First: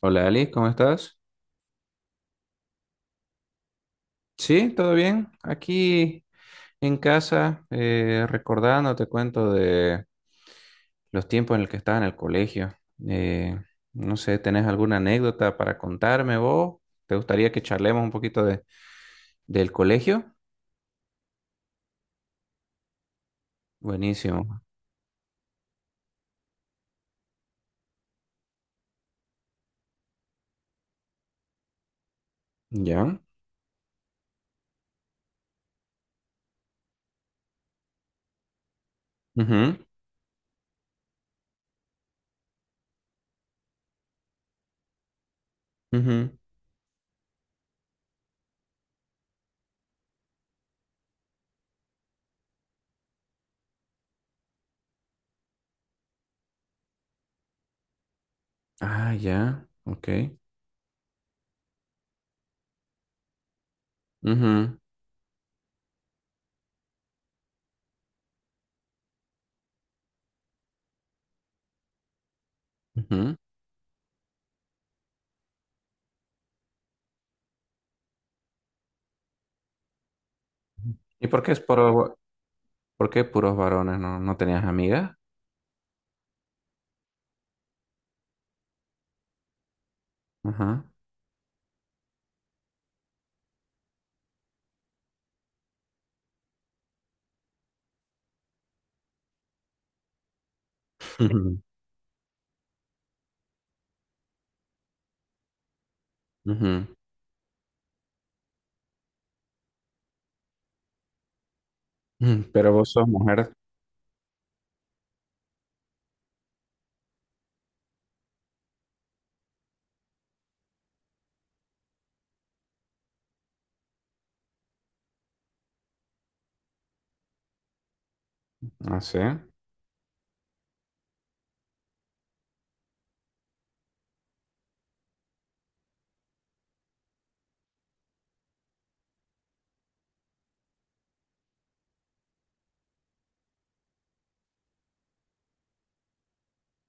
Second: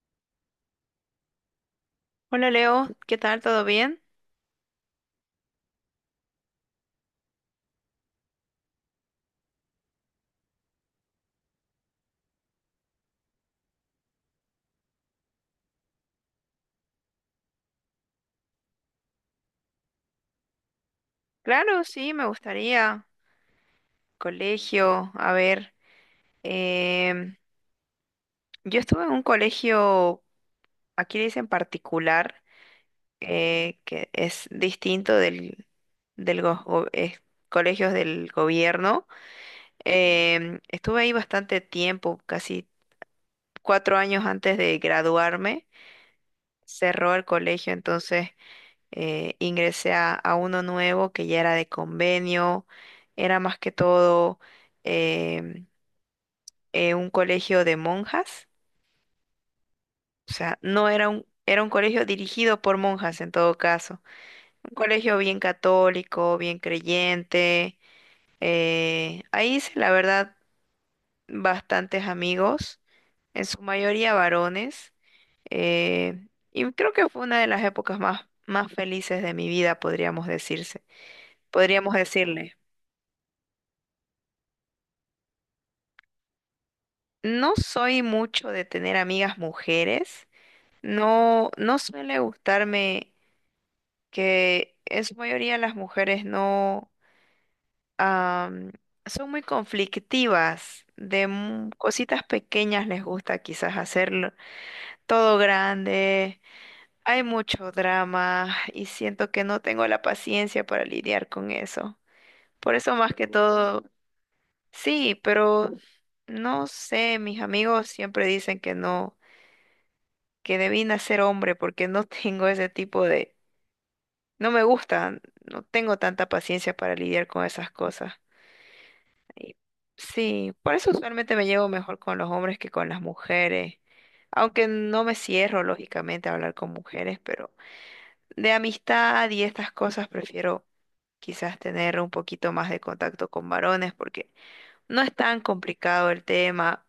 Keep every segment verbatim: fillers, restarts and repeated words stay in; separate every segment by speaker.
Speaker 1: Hola Ali, ¿cómo estás?
Speaker 2: Hola Leo, ¿qué tal? ¿Todo bien?
Speaker 1: Sí, todo bien. Aquí en casa, eh, recordando, te cuento de los tiempos en los que estaba en el colegio. Eh, no sé, ¿tenés alguna anécdota para contarme vos? ¿Te gustaría que charlemos un poquito de, del colegio?
Speaker 2: Claro, sí, me gustaría.
Speaker 1: Buenísimo.
Speaker 2: Colegio, a ver, em, yo estuve en un colegio, aquí le dicen particular,
Speaker 1: Ya.
Speaker 2: eh, que es distinto del, del go- go- eh, colegios del gobierno.
Speaker 1: Ujú,
Speaker 2: Em, estuve ahí bastante tiempo, casi cuatro años antes de graduarme,
Speaker 1: ujú.
Speaker 2: cerró el colegio, entonces eh, ingresé a, a uno nuevo que ya era de convenio, era más que todo em, eh, un colegio de monjas.
Speaker 1: Ah, ya. Ok.
Speaker 2: O sea, no era un, era un colegio dirigido por monjas en todo caso,
Speaker 1: Ujú,
Speaker 2: un colegio bien católico, bien creyente. Eh, ahí hice la verdad bastantes amigos,
Speaker 1: ujú.
Speaker 2: en su mayoría varones, eh, y creo que fue una de las épocas más, más felices de mi vida, podríamos decirse,
Speaker 1: ¿Y por qué es
Speaker 2: podríamos
Speaker 1: puro,
Speaker 2: decirle.
Speaker 1: por qué puros varones? ¿No, no tenías amigas?
Speaker 2: No soy mucho de tener amigas mujeres.
Speaker 1: Ajá.
Speaker 2: No, no suele gustarme que en su mayoría las mujeres no am, son muy conflictivas. De
Speaker 1: Ujú,
Speaker 2: mu- cositas pequeñas les gusta quizás hacerlo todo grande.
Speaker 1: ujú.
Speaker 2: Hay mucho drama y siento que no tengo la paciencia para lidiar con eso.
Speaker 1: Pero
Speaker 2: Por
Speaker 1: vos
Speaker 2: eso
Speaker 1: sos
Speaker 2: más que
Speaker 1: mujer.
Speaker 2: todo, sí, pero no sé, mis amigos siempre dicen que no, que debí nacer hombre porque no tengo ese tipo de. No me gusta, no tengo tanta paciencia para lidiar con esas cosas.
Speaker 1: Ah, sí.
Speaker 2: Y sí, por eso usualmente me llevo mejor con los hombres que con las mujeres. Aunque no me cierro, lógicamente, a hablar con mujeres, pero de amistad y estas cosas prefiero quizás tener un poquito más de contacto con varones porque no es tan complicado el tema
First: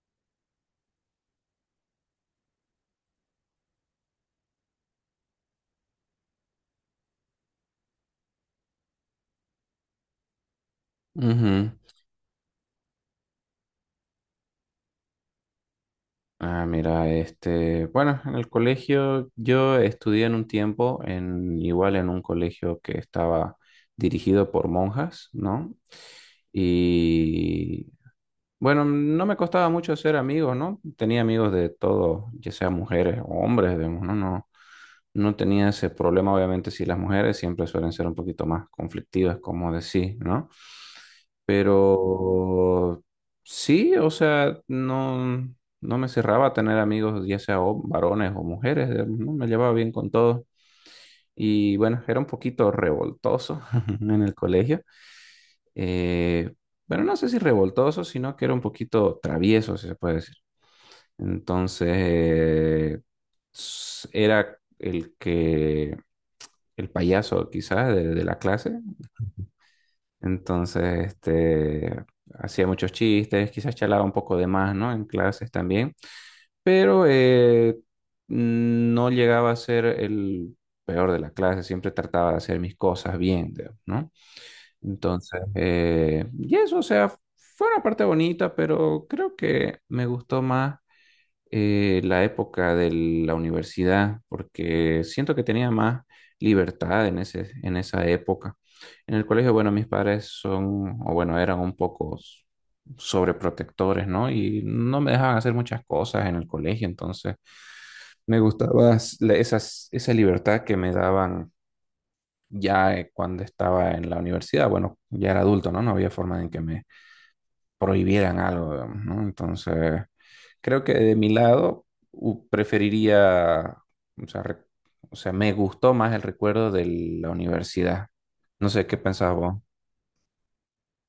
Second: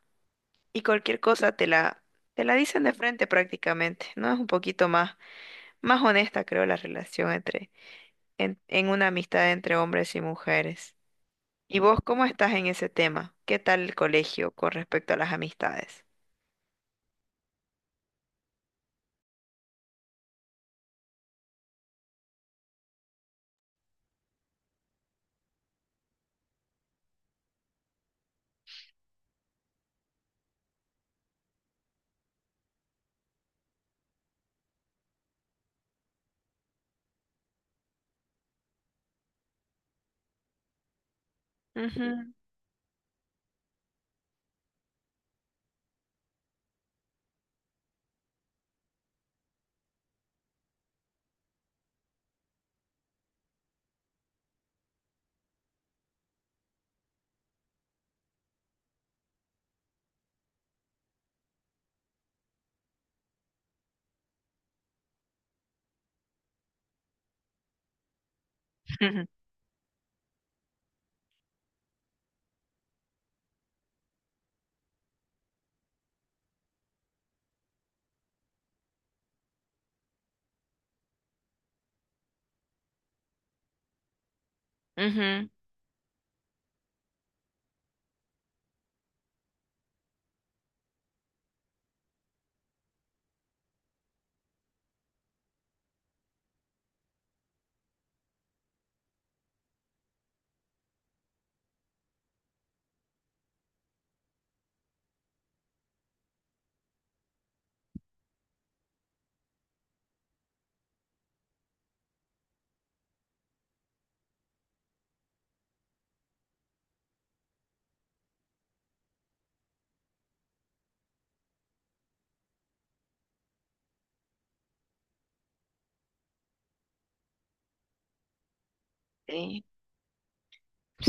Speaker 2: y cualquier cosa te la, te la dicen de frente prácticamente, ¿no? Es un poquito más más honesta creo la relación entre en, en una amistad entre hombres y mujeres.
Speaker 1: Ujú.
Speaker 2: ¿Y vos cómo estás en ese tema? ¿Qué tal el colegio con respecto a las amistades?
Speaker 1: Ah, mira, este, bueno, en el colegio yo estudié en un tiempo en igual en un colegio que estaba dirigido por monjas, ¿no? Y bueno, no me costaba mucho ser amigos, ¿no? Tenía amigos de todo, ya sea mujeres o hombres, digamos, ¿no? No, no tenía ese problema, obviamente, si las mujeres siempre suelen ser un poquito más conflictivas, como decís, ¿no?
Speaker 2: Ujú.
Speaker 1: Pero sí, o sea, no, no me cerraba a tener amigos, ya sea o- varones o mujeres, digamos, ¿no? Me llevaba bien con todos. Y bueno, era un poquito revoltoso en el colegio. Eh, bueno, no sé si revoltoso, sino que era un poquito travieso, si se puede decir. Entonces, eh, s- era el que el payaso quizás de, de la clase.
Speaker 2: Ujú.
Speaker 1: Entonces, este, hacía muchos chistes, quizás charlaba un poco de más, ¿no? En clases también, pero eh, no llegaba a ser el peor de la clase, siempre trataba de hacer mis cosas bien, digamos, ¿no? Entonces,
Speaker 2: Ujú.
Speaker 1: eh, y eso, o sea, fue una parte bonita, pero creo que me gustó más eh, la época de la universidad, porque siento que tenía más libertad en ese, en esa época. En el colegio, bueno, mis padres son, o bueno, eran un poco s- sobreprotectores, ¿no? Y no me dejaban hacer muchas cosas en el colegio, entonces me gustaba s- la- esas, esa libertad que me daban ya eh, cuando estaba en la universidad. Bueno, ya era adulto, ¿no? No había forma en que me prohibieran algo, digamos, ¿no? Entonces, creo que de mi lado u- preferiría, o sea, re- o sea, me gustó más el recuerdo de la universidad. No sé qué pensás vos.
Speaker 2: Sí.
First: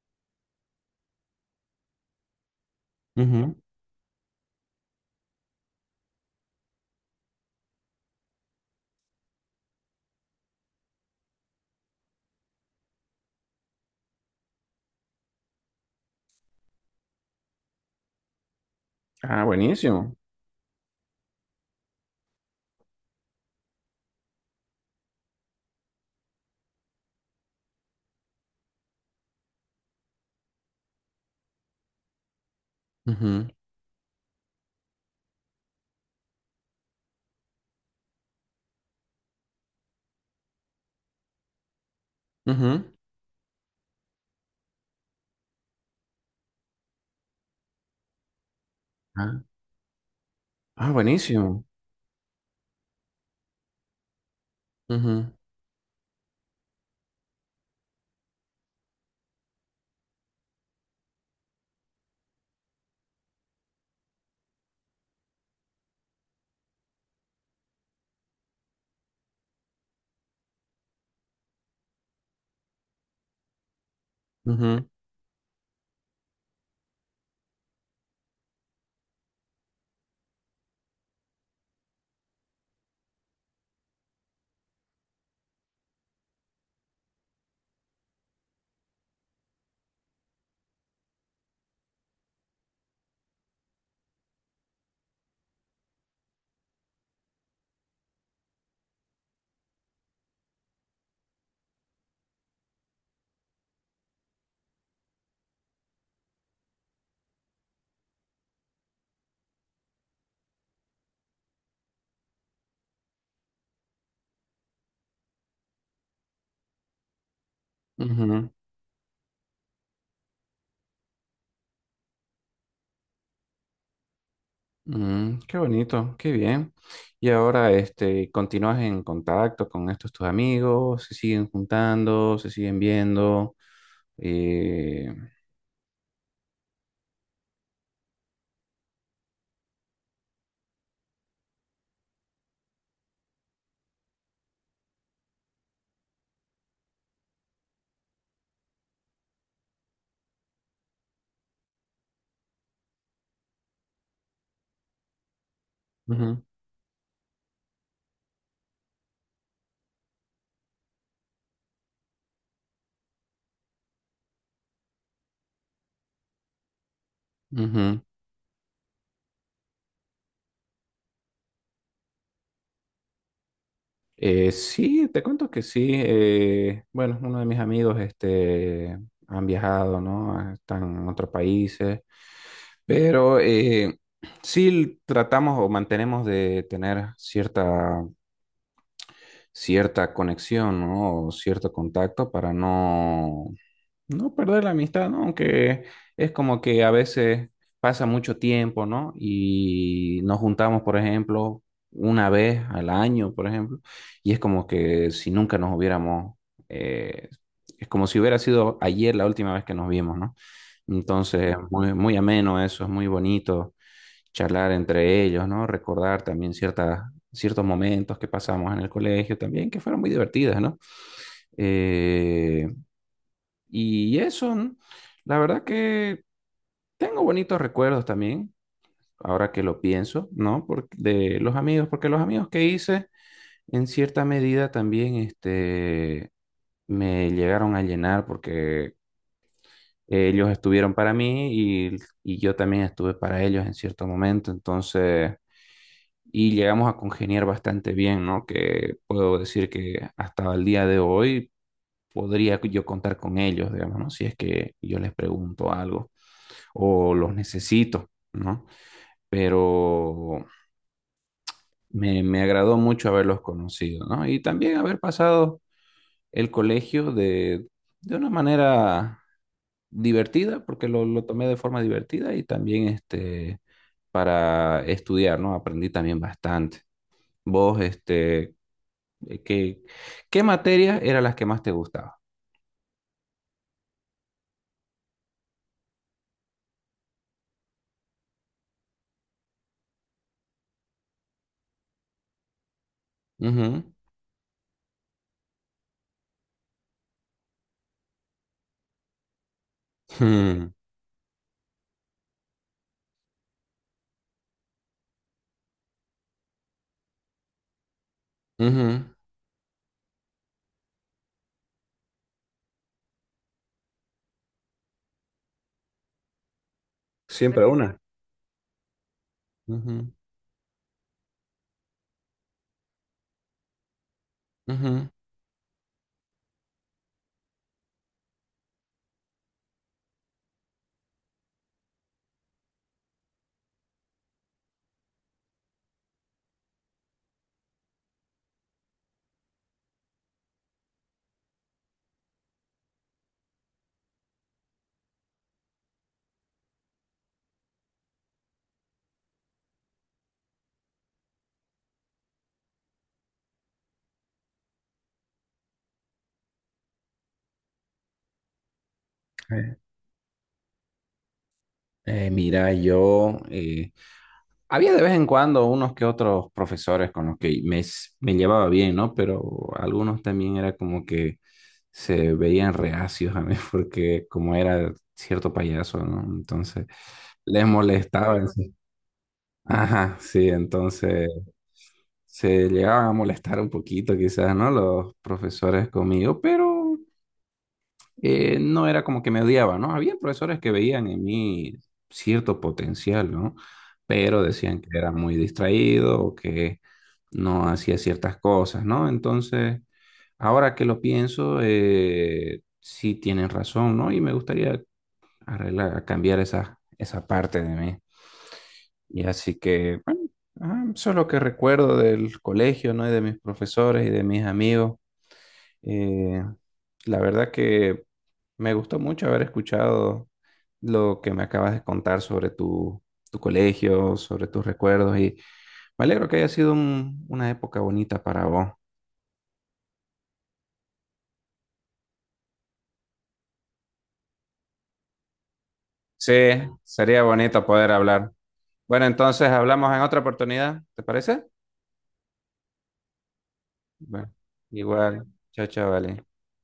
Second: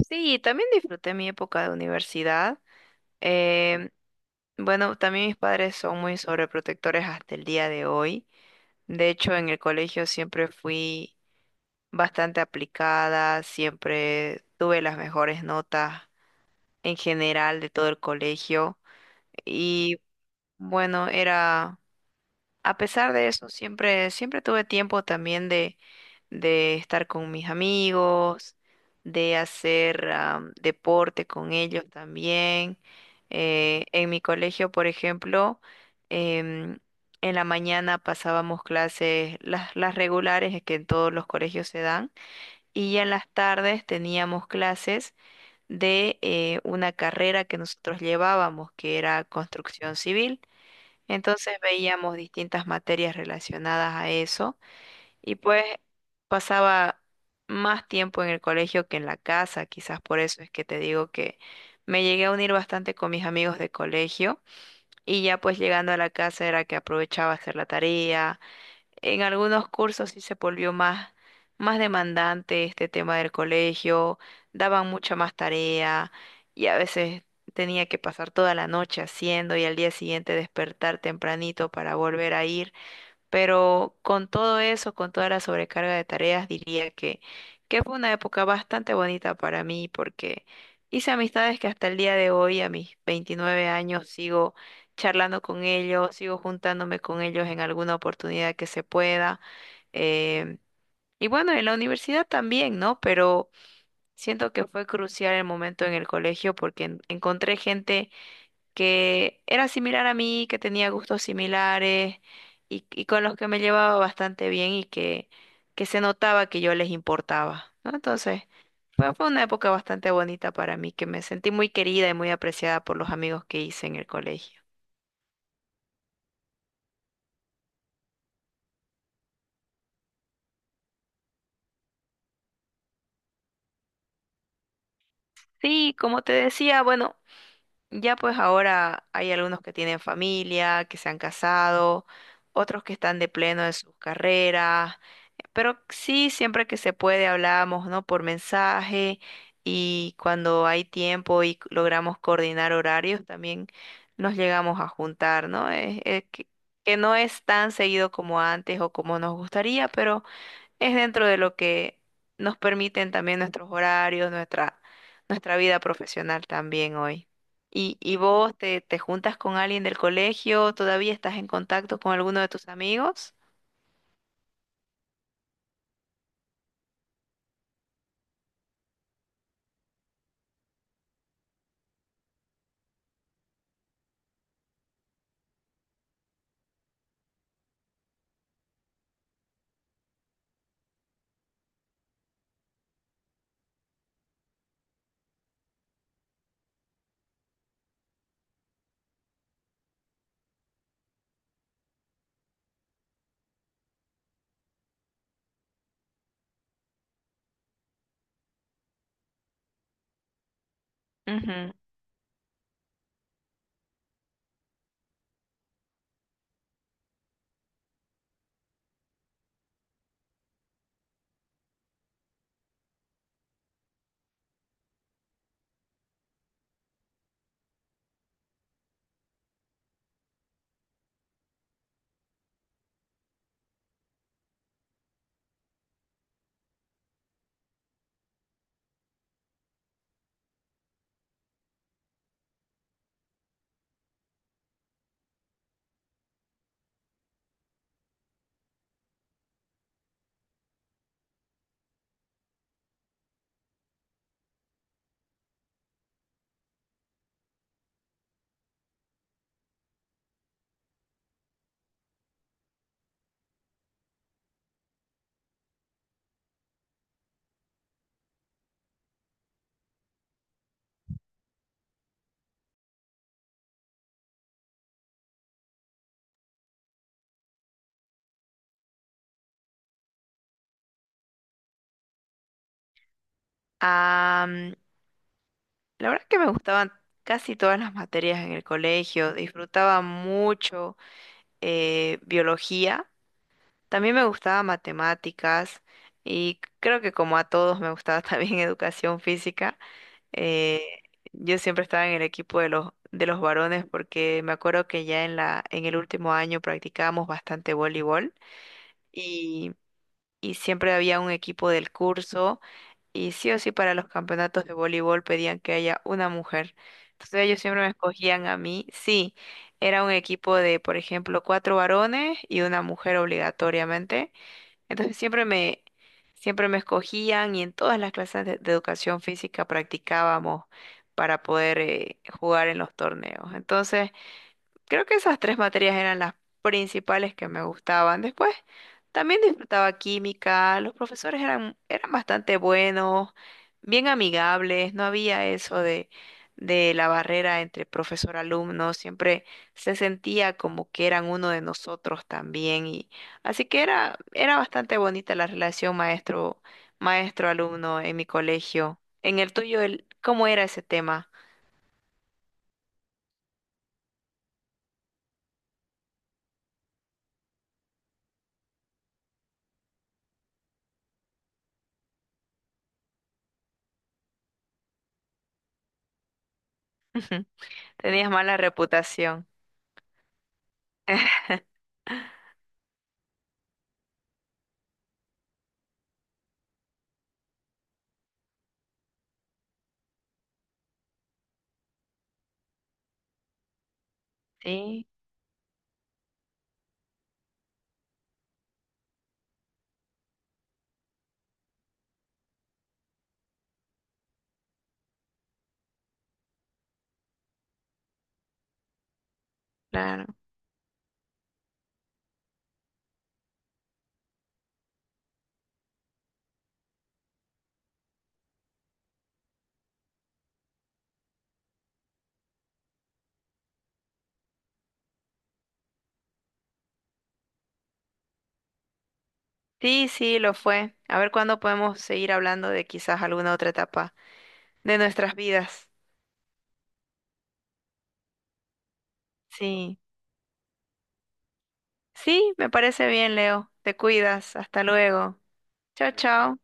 Speaker 2: Sí, también disfruté mi época de universidad.
Speaker 1: Ujú.
Speaker 2: Eh, bueno, también mis padres son muy sobreprotectores hasta el día de hoy. De hecho, en el colegio siempre fui bastante aplicada, siempre tuve las mejores notas en general de todo el colegio.
Speaker 1: Ah,
Speaker 2: Y
Speaker 1: buenísimo.
Speaker 2: bueno, era, a pesar de eso, siempre, siempre tuve tiempo también de, de estar con mis amigos, de hacer am, deporte con ellos también.
Speaker 1: Ujú,
Speaker 2: Eh, en mi colegio, por ejemplo, em, en la mañana pasábamos clases, las, las regulares que en todos los colegios se dan,
Speaker 1: ujú.
Speaker 2: y ya en las tardes teníamos clases de eh, una carrera que nosotros llevábamos, que era
Speaker 1: Ah,
Speaker 2: construcción civil.
Speaker 1: ah,
Speaker 2: Entonces
Speaker 1: buenísimo.
Speaker 2: veíamos distintas materias relacionadas a eso
Speaker 1: Ujú,
Speaker 2: y pues pasaba más tiempo en el colegio que en la casa, quizás por eso es que te digo que me llegué a unir bastante con mis amigos de colegio, y ya pues llegando a la casa era que aprovechaba a hacer la tarea. En algunos cursos sí se volvió más, más demandante este tema del colegio,
Speaker 1: ujú,
Speaker 2: daban mucha más tarea y a veces tenía que pasar toda la noche haciendo y al día siguiente despertar tempranito para volver a ir. Pero con todo eso, con toda la sobrecarga de tareas, diría que, que fue una época bastante bonita para mí porque hice amistades que hasta el día de hoy, a mis veintinueve años, sigo charlando con ellos, sigo juntándome con ellos en alguna oportunidad que se pueda. em, y bueno, en la universidad también, ¿no? Pero siento que fue crucial el momento en el colegio porque en- encontré gente que era similar a mí, que tenía gustos similares, y, y con los que me llevaba bastante bien y que, que se notaba que yo les importaba, ¿no? Entonces,
Speaker 1: ujú.
Speaker 2: fue, fue una época bastante bonita para mí, que me sentí muy querida y muy apreciada por los amigos que hice en el colegio.
Speaker 1: Mm, qué bonito, qué bien. Y ahora, este, ¿continúas en contacto con estos tus amigos? ¿Se siguen juntando? ¿Se siguen viendo? Eh,
Speaker 2: Sí, como te decía, bueno, ya pues ahora hay algunos que tienen familia, que se han casado, otros que están de pleno en sus carreras. Pero sí, siempre que se puede hablamos, ¿no? Por mensaje, y cuando hay tiempo y logramos coordinar horarios, también nos llegamos a juntar, ¿no? Es, es
Speaker 1: ujú.
Speaker 2: que, que no es tan seguido como antes o como nos gustaría, pero es dentro de lo que nos permiten también nuestros horarios, nuestra, nuestra vida profesional también hoy. ¿Y,
Speaker 1: Ujú.
Speaker 2: y vos te, te juntas con alguien del colegio? ¿Todavía estás en contacto con alguno de tus amigos?
Speaker 1: Eh, sí, te cuento que sí. eh, bueno, uno de mis amigos este, han viajado, ¿no? Ah, están en otros países, pero eh, sí tratamos o mantenemos de tener cierta, cierta conexión, ¿no? O cierto contacto para no no perder la amistad, ¿no? Aunque es como que a veces pasa mucho tiempo, ¿no? Y nos juntamos, por ejemplo, una vez al año, por ejemplo, y es como que si nunca nos hubiéramos, eh, es como si hubiera sido ayer la última vez que nos vimos, ¿no? Entonces, claro,
Speaker 2: Ujú.
Speaker 1: muy, muy ameno eso, es muy bonito charlar entre ellos, ¿no? Recordar también ciertas, ciertos momentos que pasamos en el colegio también, que fueron muy divertidas, ¿no? Eh, y eso, ¿no? La verdad que tengo bonitos recuerdos también, ahora que lo pienso, ¿no? Por- de los amigos, porque los amigos que hice, en cierta medida también, este, me llegaron a llenar porque ellos estuvieron para mí y, y yo también estuve para ellos en cierto momento, entonces, y llegamos a congeniar bastante bien, ¿no? Que puedo decir que hasta el día de hoy podría yo contar con ellos, digamos, ¿no? Si es que yo les pregunto algo, o los necesito, ¿no? Pero me, me agradó mucho haberlos conocido, ¿no? Y también haber pasado el colegio de, de una manera divertida, porque lo, lo tomé de forma divertida y también este, para estudiar, ¿no? Aprendí también bastante. ¿Vos, este, Eh, ¿Qué, qué materias eran las que más te gustaban?
Speaker 2: La verdad es que me gustaban casi todas las materias en el colegio, disfrutaba mucho eh, biología,
Speaker 1: Ujú.
Speaker 2: también me gustaba matemáticas y creo que como a todos me gustaba también educación física.
Speaker 1: Hmm.
Speaker 2: Eh, yo siempre estaba en el equipo de los, de los varones porque me acuerdo que ya en la, en el último año practicábamos bastante voleibol,
Speaker 1: Ujú.
Speaker 2: y, y siempre había un equipo del curso y sí o sí para los campeonatos de voleibol pedían que haya una mujer. Entonces ellos
Speaker 1: Siempre
Speaker 2: siempre me
Speaker 1: una.
Speaker 2: escogían a mí. Sí, era un
Speaker 1: Ujú.
Speaker 2: equipo de, por ejemplo, cuatro varones y una mujer obligatoriamente.
Speaker 1: Ujú.
Speaker 2: Entonces siempre me, siempre me escogían, y en todas las clases de, de educación física practicábamos para poder eh, jugar en los torneos. Entonces. Creo que esas tres materias eran las principales que me gustaban. Después también disfrutaba química, los profesores eran, eran bastante buenos, bien amigables, no había eso de, de la barrera entre profesor-alumno, siempre se sentía como que eran uno de nosotros también. Y, así que era, era bastante bonita la relación maestro, maestro-alumno en mi colegio. En el
Speaker 1: Eh,
Speaker 2: tuyo, el, ¿cómo era ese tema?
Speaker 1: eh, mira, yo eh, había de vez en cuando unos que otros profesores con los que me, s- me llevaba bien, ¿no? Pero algunos también era como que se veían reacios a mí porque como era cierto payaso, ¿no? Entonces les
Speaker 2: Tenías
Speaker 1: molestaba en
Speaker 2: mala
Speaker 1: sí.
Speaker 2: reputación.
Speaker 1: Ajá, sí, entonces se llegaban a molestar un poquito quizás, ¿no? Los profesores conmigo, pero eh, no era como que me odiaba, ¿no? Había profesores que veían en mí cierto potencial, ¿no? Pero decían que
Speaker 2: Sí,
Speaker 1: era muy distraído o que no hacía ciertas cosas, ¿no? Entonces, ahora que lo pienso, eh, sí tienen razón, ¿no? Y me gustaría arreglar, cambiar esa, esa parte de mí. Y así que, bueno,
Speaker 2: claro.
Speaker 1: ah, eso es lo que recuerdo del colegio, ¿no? Y de mis profesores y de mis amigos. Eh, la verdad que me gustó mucho haber escuchado lo que me acabas de contar sobre tu, tu colegio, sobre tus recuerdos y me alegro que haya sido un- una época bonita para vos.
Speaker 2: Sí, sí, lo fue. A ver cuándo podemos seguir hablando de quizás alguna otra etapa de nuestras vidas.
Speaker 1: Sí, sería bonito poder hablar. Bueno, entonces hablamos
Speaker 2: Sí,
Speaker 1: en otra oportunidad, ¿te parece?
Speaker 2: sí, me parece bien, Leo. Te
Speaker 1: Bueno,
Speaker 2: cuidas. Hasta
Speaker 1: igual.
Speaker 2: luego.
Speaker 1: Chao, chao,
Speaker 2: Chao,
Speaker 1: vale.
Speaker 2: chao.